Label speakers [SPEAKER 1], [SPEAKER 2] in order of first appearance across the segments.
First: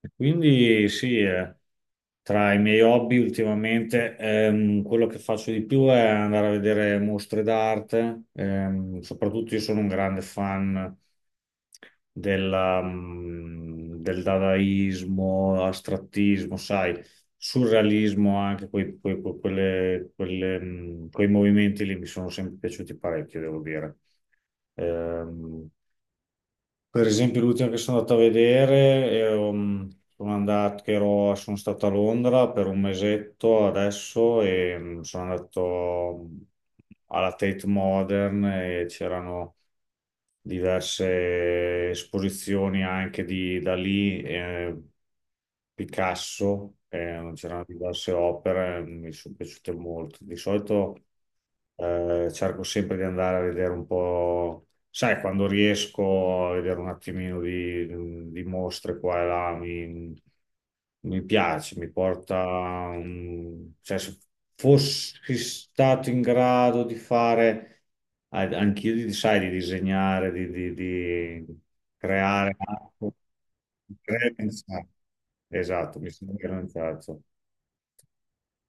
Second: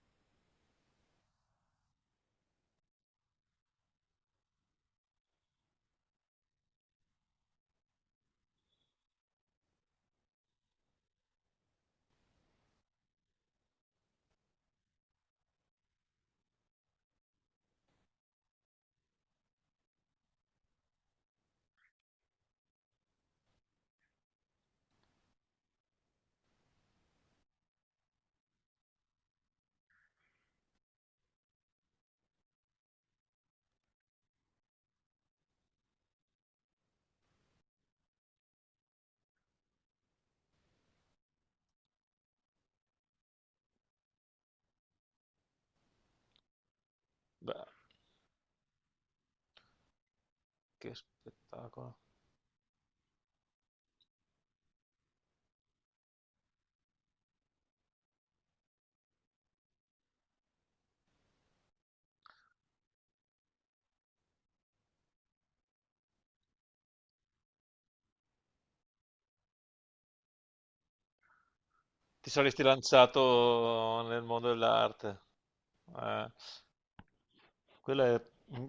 [SPEAKER 1] E quindi sì, tra i miei hobby ultimamente quello che faccio di più è andare a vedere mostre d'arte, soprattutto io sono un grande fan del dadaismo, astrattismo, sai, surrealismo, anche quelle, quei movimenti lì mi sono sempre piaciuti parecchio, devo dire. Ehm, per esempio, l'ultima che sono andato a vedere, ero, mm, sono andato, che ero- sono stato a Londra per un mesetto adesso e sono andato mm, alla Tate Modern e c'erano diverse esposizioni anche di Dalì, Picasso, c'erano
[SPEAKER 2] Beh,
[SPEAKER 1] diverse opere, mi sono piaciute molto. Di
[SPEAKER 2] che
[SPEAKER 1] solito.
[SPEAKER 2] spettacolo.
[SPEAKER 1] Cerco sempre di andare a vedere un po', sai, quando riesco a vedere un attimino di mostre qua e là, mi piace, mi porta, cioè, se fossi stato in grado di fare, anch'io, sai, di disegnare, di
[SPEAKER 2] Ti
[SPEAKER 1] creare,
[SPEAKER 2] saresti lanciato nel
[SPEAKER 1] creare,
[SPEAKER 2] mondo
[SPEAKER 1] pensare.
[SPEAKER 2] dell'arte.
[SPEAKER 1] Esatto, mi
[SPEAKER 2] Eh,
[SPEAKER 1] sono organizzato.
[SPEAKER 2] quella è- mm,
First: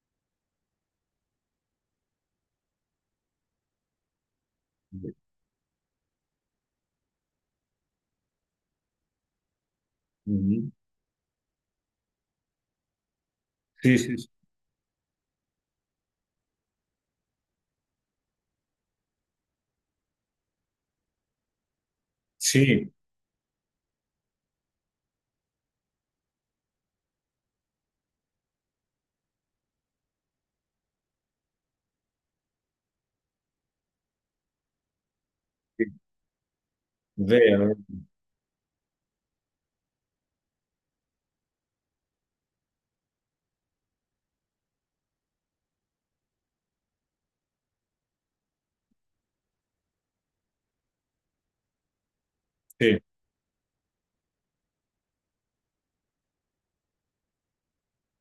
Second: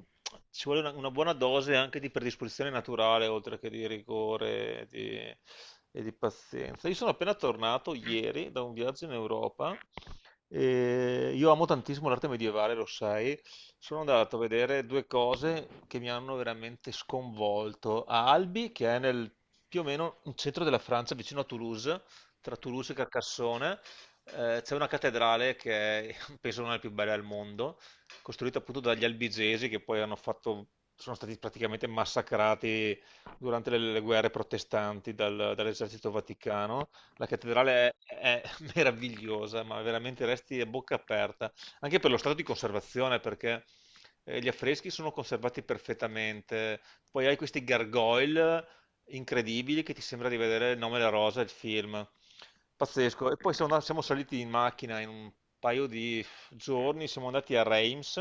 [SPEAKER 2] Ci vuole una buona dose anche di predisposizione naturale, oltre che di rigore e e di pazienza. Io sono appena tornato ieri da un viaggio in Europa.
[SPEAKER 1] Mhm.
[SPEAKER 2] E io amo tantissimo l'arte medievale, lo sai.
[SPEAKER 1] Sì,
[SPEAKER 2] Sono
[SPEAKER 1] sì, sì.
[SPEAKER 2] andato a vedere due cose che mi hanno veramente sconvolto. A Albi, che è nel più o meno in centro della Francia, vicino a Toulouse, tra Toulouse e Carcassonne, c'è una cattedrale che è, penso non è la più bella al mondo, costruita appunto dagli albigesi che poi hanno fatto, sono stati praticamente massacrati durante le guerre protestanti
[SPEAKER 1] Sì,
[SPEAKER 2] dall'esercito vaticano. La
[SPEAKER 1] vero.
[SPEAKER 2] cattedrale è meravigliosa, ma veramente resti a bocca aperta, anche per lo stato di conservazione, perché gli affreschi sono conservati perfettamente. Poi hai questi gargoyle incredibili che ti sembra di vedere Il nome della rosa, il film.
[SPEAKER 1] Sì.
[SPEAKER 2] Pazzesco. E poi siamo saliti in macchina in un paio di giorni, siamo andati a Reims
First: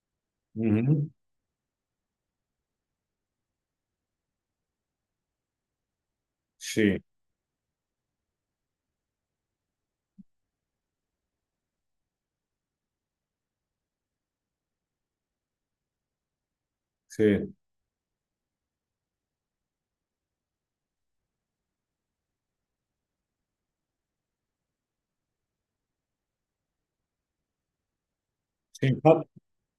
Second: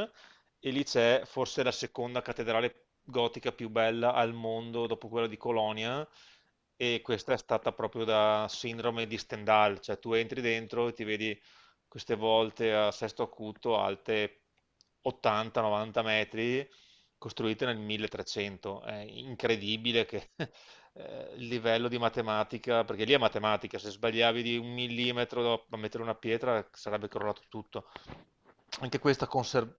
[SPEAKER 2] e lì
[SPEAKER 1] Mhm.
[SPEAKER 2] c'è forse la seconda cattedrale gotica più bella al mondo dopo quella di Colonia
[SPEAKER 1] Sì,
[SPEAKER 2] e questa è stata proprio da sindrome di Stendhal, cioè tu entri dentro e ti vedi queste volte a sesto acuto alte 80-90 metri
[SPEAKER 1] sì.
[SPEAKER 2] costruite nel 1300. È incredibile che il livello di matematica, perché lì è matematica, se sbagliavi di un millimetro a mettere una pietra sarebbe crollato tutto.
[SPEAKER 1] Sì,
[SPEAKER 2] Anche questa
[SPEAKER 1] infatti,
[SPEAKER 2] conserva...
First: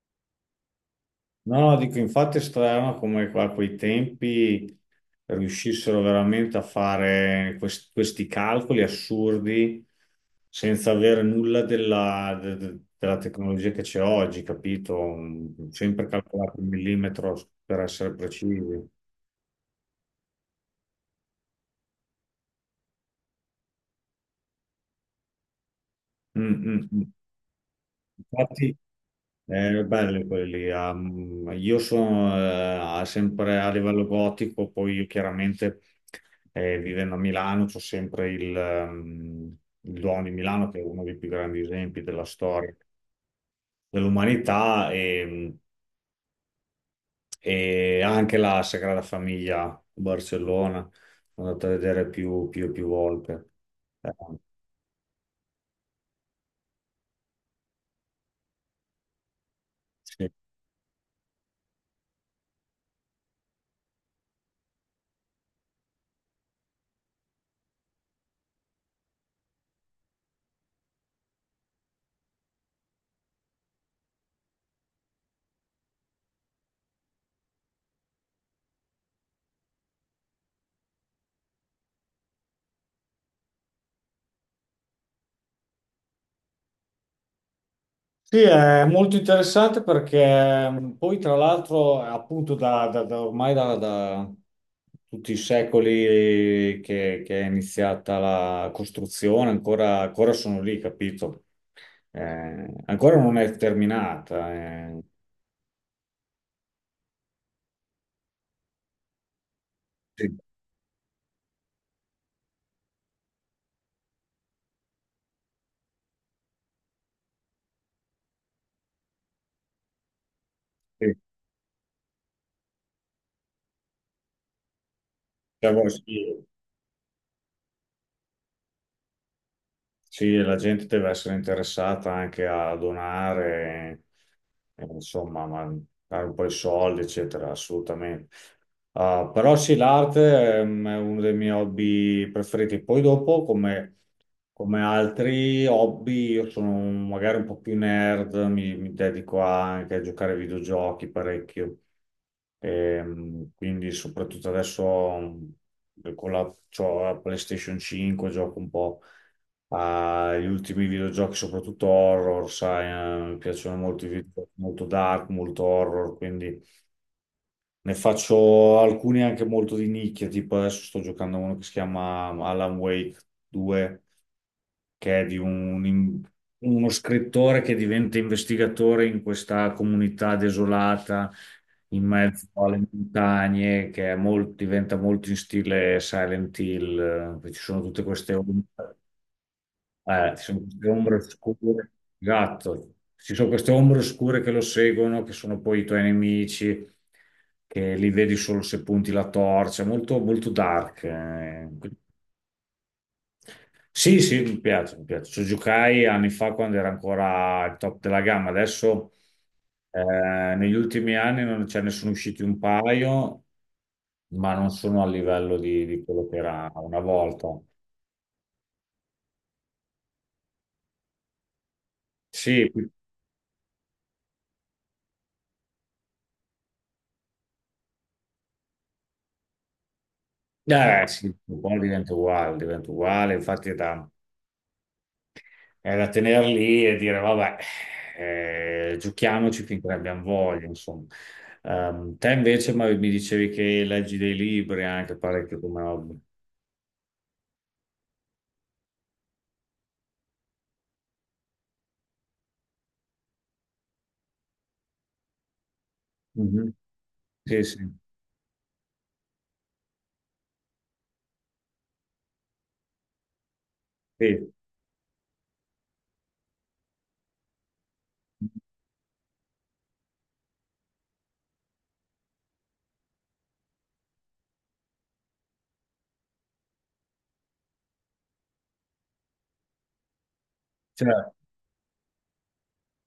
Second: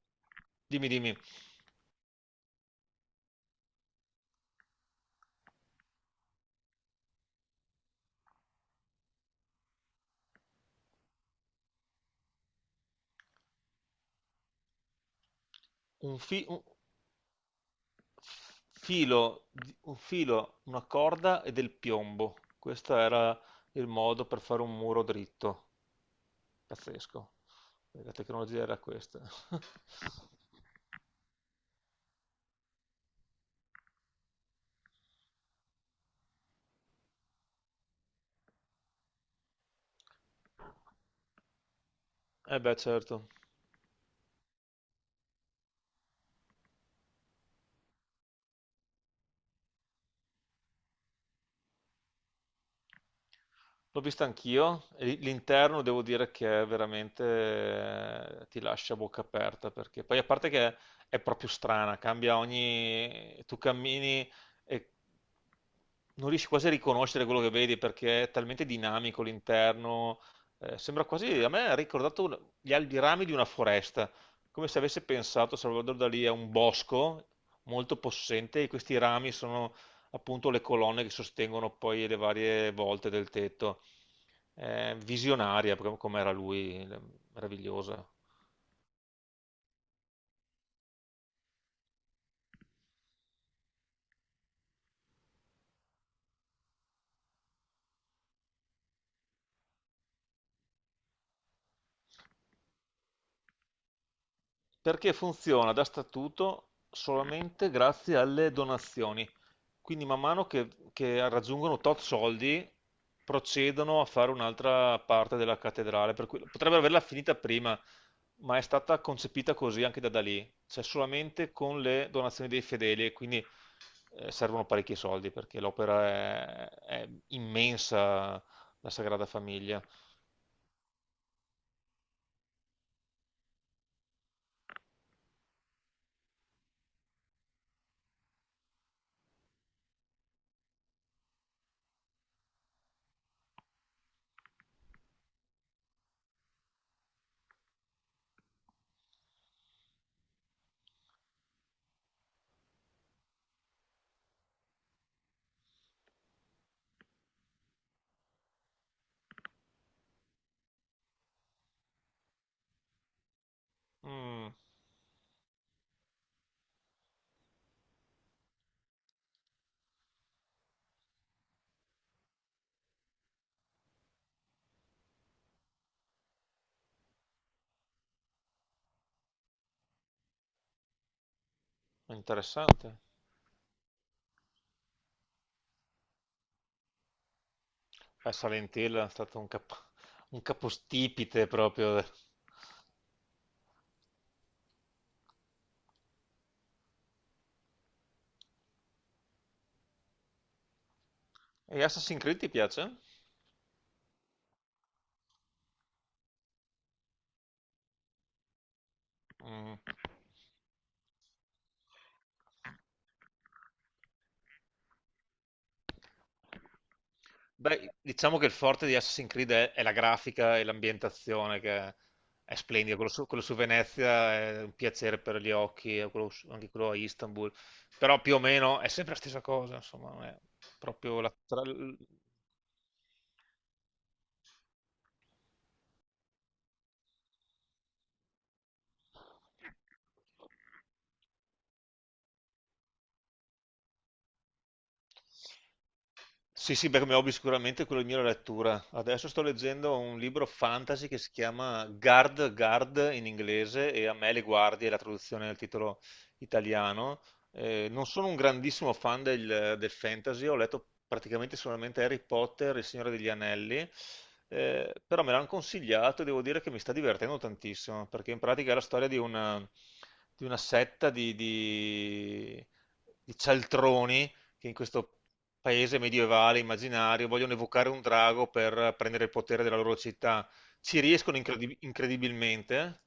[SPEAKER 2] Dimmi, dimmi,
[SPEAKER 1] no, dico, infatti è strano come a quei tempi riuscissero veramente a fare questi calcoli assurdi senza avere nulla della tecnologia che c'è oggi, capito? Sempre
[SPEAKER 2] un, fi-
[SPEAKER 1] calcolato
[SPEAKER 2] un
[SPEAKER 1] il millimetro per essere precisi.
[SPEAKER 2] filo, di- un filo, una corda e del piombo. Questo era il modo per fare un muro dritto.
[SPEAKER 1] Mm, mm, mm.
[SPEAKER 2] Pazzesco. La tecnologia
[SPEAKER 1] Infatti,
[SPEAKER 2] era questa.
[SPEAKER 1] eh, belli quelli. Io sono sempre a livello gotico, poi io chiaramente vivendo a Milano c'ho sempre il Duomo di Milano, che è uno dei più grandi esempi della
[SPEAKER 2] Eh
[SPEAKER 1] storia
[SPEAKER 2] beh, certo.
[SPEAKER 1] dell'umanità, e anche la Sagrada Famiglia a Barcellona, sono andato a vedere più volte.
[SPEAKER 2] L'ho
[SPEAKER 1] Eh,
[SPEAKER 2] vista anch'io, e l'interno devo dire che è veramente ti lascia a bocca aperta perché poi a
[SPEAKER 1] sì.
[SPEAKER 2] parte che è proprio strana, cambia ogni... tu cammini e non riesci quasi a riconoscere quello che vedi perché è talmente dinamico l'interno, sembra quasi, a me ha ricordato i rami di una foresta, come se avesse pensato Salvador Dalì a un bosco molto possente e questi rami sono appunto le colonne che sostengono poi le varie volte del tetto. Visionaria, proprio come era lui, meravigliosa.
[SPEAKER 1] Sì, è molto interessante perché poi tra l'altro appunto da, da- da ormai da tutti i secoli che è iniziata la costruzione, ancora sono lì, capito? Ancora non è terminata, eh.
[SPEAKER 2] Perché funziona da statuto solamente grazie alle donazioni. Quindi man
[SPEAKER 1] Sì,
[SPEAKER 2] mano che raggiungono tot soldi procedono a fare un'altra parte della cattedrale, per cui potrebbero averla finita prima, ma è stata concepita così anche da Dalì, cioè
[SPEAKER 1] sì.
[SPEAKER 2] solamente con le donazioni dei fedeli e quindi servono parecchi soldi perché l'opera
[SPEAKER 1] Sì,
[SPEAKER 2] è immensa, la Sagrada Famiglia.
[SPEAKER 1] sì, la gente deve essere interessata anche a donare. Insomma, ma dare un po' di soldi, eccetera, assolutamente. Ah, però sì, l'arte è uno dei miei hobby preferiti. Poi dopo, come, come altri hobby, magari un po' più nerd, mi dedico anche a giocare ai videogiochi parecchio. Quindi soprattutto adesso c'ho la PlayStation 5, gioco un po' agli ultimi videogiochi, soprattutto horror, sai, mi piacciono molto i videogiochi,
[SPEAKER 2] Mm,
[SPEAKER 1] molto dark, molto horror, quindi ne faccio alcuni anche molto di nicchia, tipo adesso sto giocando a uno che si chiama Alan Wake 2, che è di un- in- uno scrittore che diventa investigatore in questa comunità desolata in mezzo alle
[SPEAKER 2] interessante.
[SPEAKER 1] montagne, che è diventa molto in stile Silent Hill, ci sono tutte queste ombre,
[SPEAKER 2] Silent Hill è stato un
[SPEAKER 1] ci sono queste ombre
[SPEAKER 2] capostipite
[SPEAKER 1] scure,
[SPEAKER 2] proprio.
[SPEAKER 1] gatto, ci sono queste ombre oscure che lo seguono, che sono poi i tuoi nemici. Che li vedi solo se punti la torcia, molto, molto dark, eh.
[SPEAKER 2] E Assassin's Creed ti piace?
[SPEAKER 1] Sì, sì, mi piace, mi piace. Ci giocai anni fa quando era ancora il top della gamma. Adesso
[SPEAKER 2] Mm.
[SPEAKER 1] negli ultimi anni non ce ne sono usciti un paio, ma non sono a livello di quello che era una volta.
[SPEAKER 2] Beh, diciamo che il forte di Assassin's Creed è la grafica e l'ambientazione che è
[SPEAKER 1] Sì, qui-
[SPEAKER 2] splendida. Quello su Venezia è un piacere per gli occhi, e anche quello a Istanbul. Però più o meno è sempre la stessa cosa, insomma, non è proprio
[SPEAKER 1] sì,
[SPEAKER 2] la...
[SPEAKER 1] un
[SPEAKER 2] tra-
[SPEAKER 1] po' diventa uguale, diventa uguale. Infatti è da tenere lì e dire, vabbè, giochiamoci finché ne abbiamo voglia, insomma. Te invece ma mi dicevi che leggi dei libri anche parecchio come hobby.
[SPEAKER 2] Sì, sì, beh, come hobby sicuramente quello mio è la lettura. Adesso sto leggendo un libro fantasy che si chiama Guard, Guard in inglese, e A me le guardie è la traduzione del titolo italiano.
[SPEAKER 1] Sì, sì,
[SPEAKER 2] Non sono un grandissimo fan del fantasy, ho letto praticamente solamente Harry Potter e Il Signore degli Anelli,
[SPEAKER 1] sì.
[SPEAKER 2] però me l'hanno consigliato e devo dire che mi sta divertendo tantissimo, perché in pratica è la storia di una setta di cialtroni che in questo paese medievale immaginario vogliono evocare un drago per prendere il potere della loro città. Ci
[SPEAKER 1] Cioè,
[SPEAKER 2] riescono incredibilmente,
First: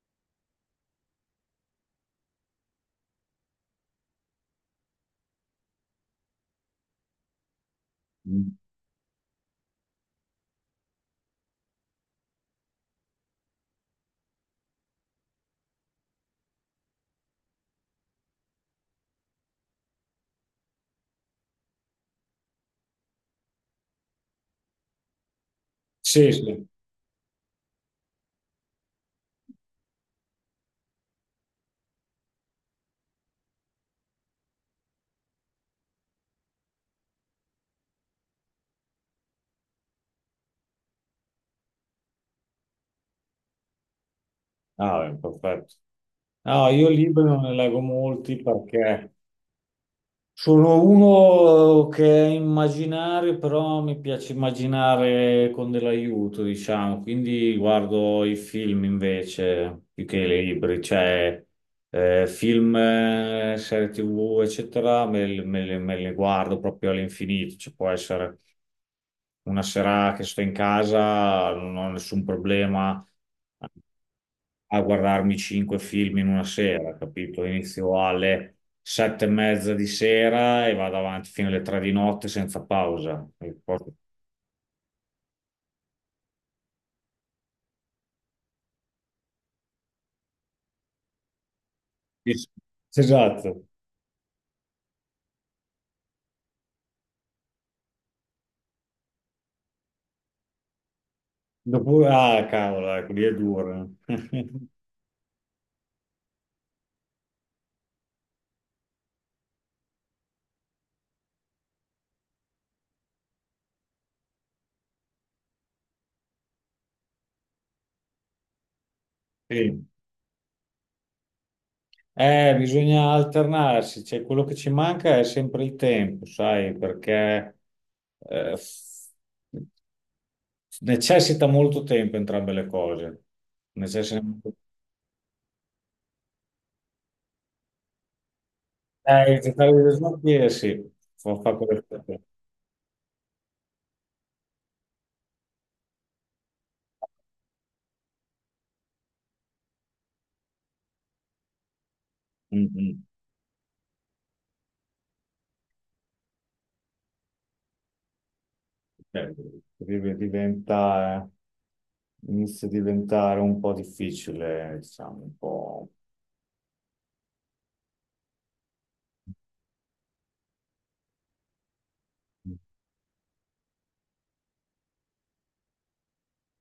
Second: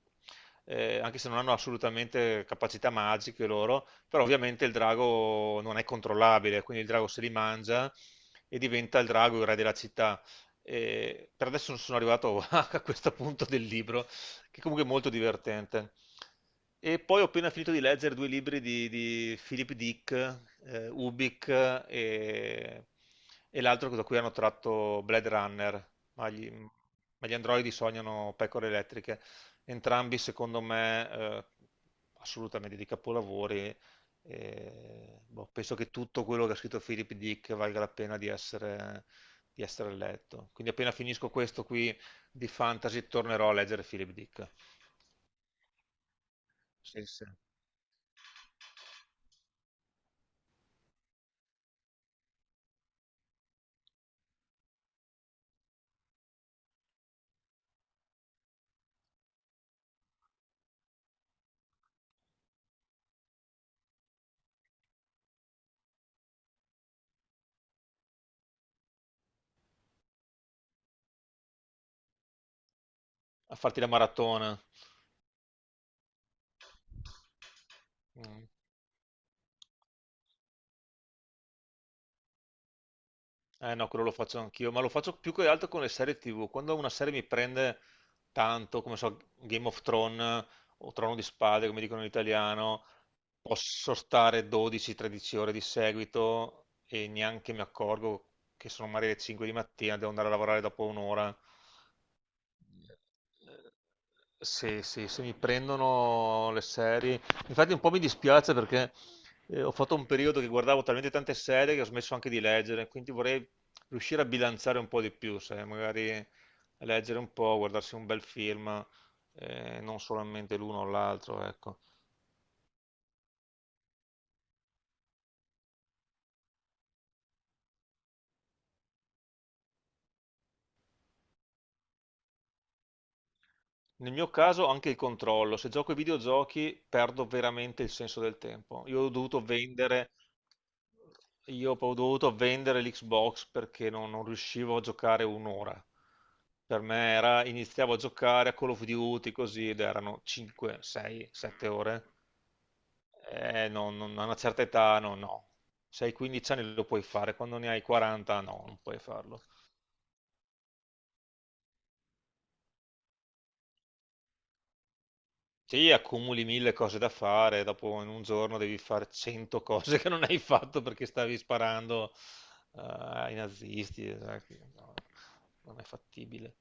[SPEAKER 2] anche se non hanno assolutamente capacità magiche loro, però ovviamente il drago non è controllabile, quindi il drago se li mangia
[SPEAKER 1] mm,
[SPEAKER 2] e diventa il drago il re della città. Per adesso non sono arrivato a questo punto del libro, che comunque è molto divertente. E poi ho appena finito di leggere due libri di Philip Dick, Ubik e l'altro da cui hanno tratto Blade Runner,
[SPEAKER 1] sì, sì.
[SPEAKER 2] ma gli androidi sognano pecore elettriche. Entrambi, secondo me, assolutamente di capolavori. E, boh, penso che tutto quello che ha scritto Philip Dick valga la pena di essere letto. Quindi appena finisco questo qui, di fantasy tornerò a leggere Philip Dick.
[SPEAKER 1] Ah, beh, perfetto. No, io
[SPEAKER 2] Sì,
[SPEAKER 1] libri
[SPEAKER 2] sì.
[SPEAKER 1] non ne leggo molti perché sono uno che è immaginario, però mi piace immaginare con dell'aiuto, diciamo, quindi guardo i film invece più che i libri, cioè film, serie TV, eccetera, me le guardo proprio all'infinito, ci può essere una sera che sto in casa, non ho nessun problema
[SPEAKER 2] A farti la maratona.
[SPEAKER 1] a guardarmi cinque film in una sera, capito? Inizio
[SPEAKER 2] Mm.
[SPEAKER 1] alle sette e mezza di sera e vado avanti fino alle tre di notte senza pausa. E
[SPEAKER 2] Eh
[SPEAKER 1] poi
[SPEAKER 2] no, quello lo faccio anch'io, ma lo faccio più che altro con le serie TV. Quando una serie mi prende tanto, come so, Game of Thrones o Trono di Spade, come dicono in
[SPEAKER 1] sì, sì.
[SPEAKER 2] italiano,
[SPEAKER 1] Esatto.
[SPEAKER 2] posso stare 12-13 ore di seguito e neanche mi accorgo che sono magari le 5 di mattina, devo andare a lavorare dopo un'ora.
[SPEAKER 1] Dopo, ah, cavolo, ecco, lì è duro.
[SPEAKER 2] Sì, sì, se mi prendono le serie. Infatti un po' mi dispiace perché ho fatto un periodo che guardavo talmente tante serie che ho smesso anche di leggere, quindi vorrei riuscire a bilanciare un po' di più, sai, magari leggere un po', guardarsi un bel film,
[SPEAKER 1] Sì.
[SPEAKER 2] non solamente l'uno o l'altro, ecco.
[SPEAKER 1] Bisogna alternarsi, cioè, quello che ci manca è sempre il tempo, sai, perché eh, necessita molto tempo entrambe le cose.
[SPEAKER 2] Nel
[SPEAKER 1] Necessita
[SPEAKER 2] mio
[SPEAKER 1] molto.
[SPEAKER 2] caso anche il controllo, se gioco ai videogiochi perdo veramente il senso del tempo.
[SPEAKER 1] Gettare gli snotti, sì, fa, fa
[SPEAKER 2] Io
[SPEAKER 1] quello
[SPEAKER 2] ho
[SPEAKER 1] che fa.
[SPEAKER 2] dovuto vendere l'Xbox perché non riuscivo a giocare un'ora. Per me era, iniziavo a giocare a Call of Duty così ed erano 5, 6, 7 ore.
[SPEAKER 1] Mm, mm.
[SPEAKER 2] A una certa età no, no. Se hai 15 anni lo puoi fare, quando ne hai 40 no, non puoi
[SPEAKER 1] Eh,
[SPEAKER 2] farlo.
[SPEAKER 1] diventa, inizia a diventare un po' difficile, diciamo, un po'.
[SPEAKER 2] Sì, accumuli mille cose da fare, dopo in un giorno devi fare cento cose che non hai fatto perché stavi sparando ai nazisti. Eh, che no, non è fattibile.